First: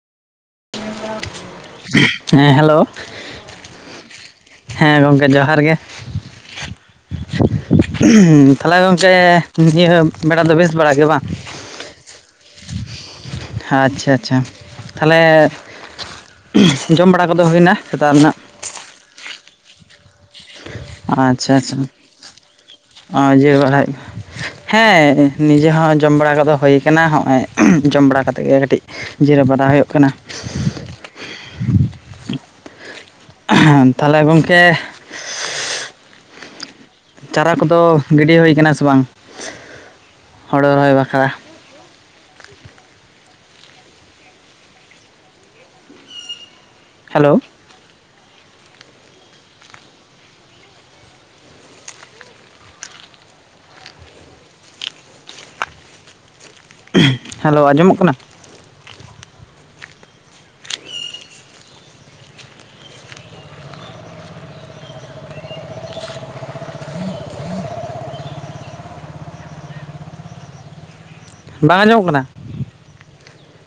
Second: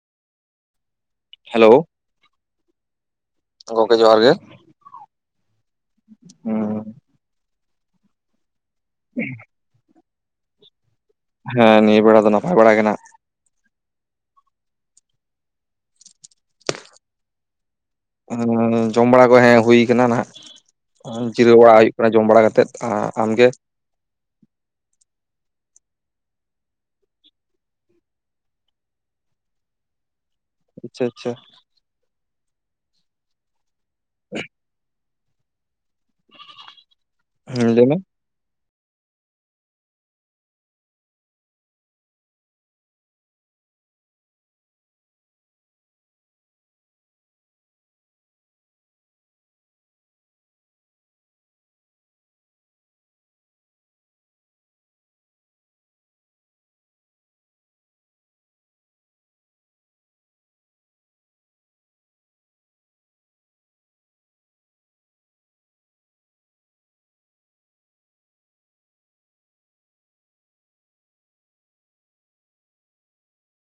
ᱦᱮᱸ ᱦᱮᱞᱳ ᱛᱚ ᱜᱚᱝᱠᱮ ᱡᱚᱦᱟᱨ ᱜᱮ ᱦᱮᱸ ᱜᱚᱝᱠᱮ ᱡᱚᱦᱟᱨ ᱜᱮ ᱛᱟᱞᱦᱮ ᱜᱚᱝᱠᱮ ᱱᱤᱭᱟᱹ ᱵᱮᱲᱟ ᱫᱚ ᱵᱮᱥ ᱵᱟᱲ ᱜᱮ ᱵᱟᱝ ᱦᱮᱸ ᱱᱤᱭᱟᱹ ᱵᱮᱲᱟ ᱫᱚ ᱱᱟᱯᱟᱭ ᱵᱟᱲᱟ ᱜᱮ ᱱᱟᱜ ᱟᱪᱪᱷᱟ ᱟᱪᱪᱷᱟ ᱛᱷᱟᱞᱮ ᱡᱚᱢ ᱵᱟᱲᱟ ᱠᱚᱫᱚ ᱦᱩᱭ ᱱᱟᱛᱟᱜ ᱦᱮᱸ ᱡᱚᱢ ᱵᱟᱲᱟ ᱠᱚ ᱦᱮᱸ ᱦᱩᱭᱩ ᱠᱟᱱᱟ ᱱᱟᱦᱟᱜ ᱟᱪᱪᱷᱟ ᱡᱤᱨᱟᱹᱣ ᱟᱪᱪᱷᱟ ᱵᱟᱲᱟ ᱦᱩᱭᱩᱜ ᱠᱟᱱᱟ ᱡᱚᱢ ᱵᱟᱲᱟ ᱠᱟᱛᱮᱫ ᱟᱢ ᱜᱮ? [unintelligible] ᱦᱮᱸ ᱱᱤᱡᱮ ᱦᱚᱸ ᱡᱚᱢ ᱵᱟᱲᱟ ᱠᱚᱫᱚ ᱦᱳᱭ ᱠᱟᱱᱟ᱾ ᱦᱚᱸᱜᱼᱚᱭ ᱡᱚᱢ ᱵᱟᱲᱟ ᱠᱟᱛᱮ ᱜᱮ ᱠᱟᱹᱴᱤᱡ ᱡᱤᱨᱟᱹᱣ ᱵᱟᱲᱟ ᱦᱳᱭᱳᱜ ᱠᱟᱱᱟ᱾ ᱟᱪᱪᱷᱟᱻ ᱟᱪᱪᱷᱟᱻ᱾ ᱛᱟᱦᱟᱞᱮ ᱜᱚᱝᱠᱮ ᱪᱟᱨᱟ ᱠᱚᱫᱚ ᱞᱟᱹᱭ ᱢᱮ ᱜᱤᱰᱤ ᱦᱳᱭ ᱠᱟᱱᱟ ᱥᱮ ᱵᱟᱝ ᱦᱳᱲᱳ ᱨᱚᱦᱚᱭ ᱵᱟᱠᱷᱨᱟ? ᱦᱮᱞᱳ ᱦᱮᱞᱳ ᱟᱸᱡᱚᱢᱚᱜ ᱠᱟᱱᱟ? ᱵᱟᱝ ᱟᱸᱡᱚᱢᱚᱜ ᱠᱟᱱᱟ᱾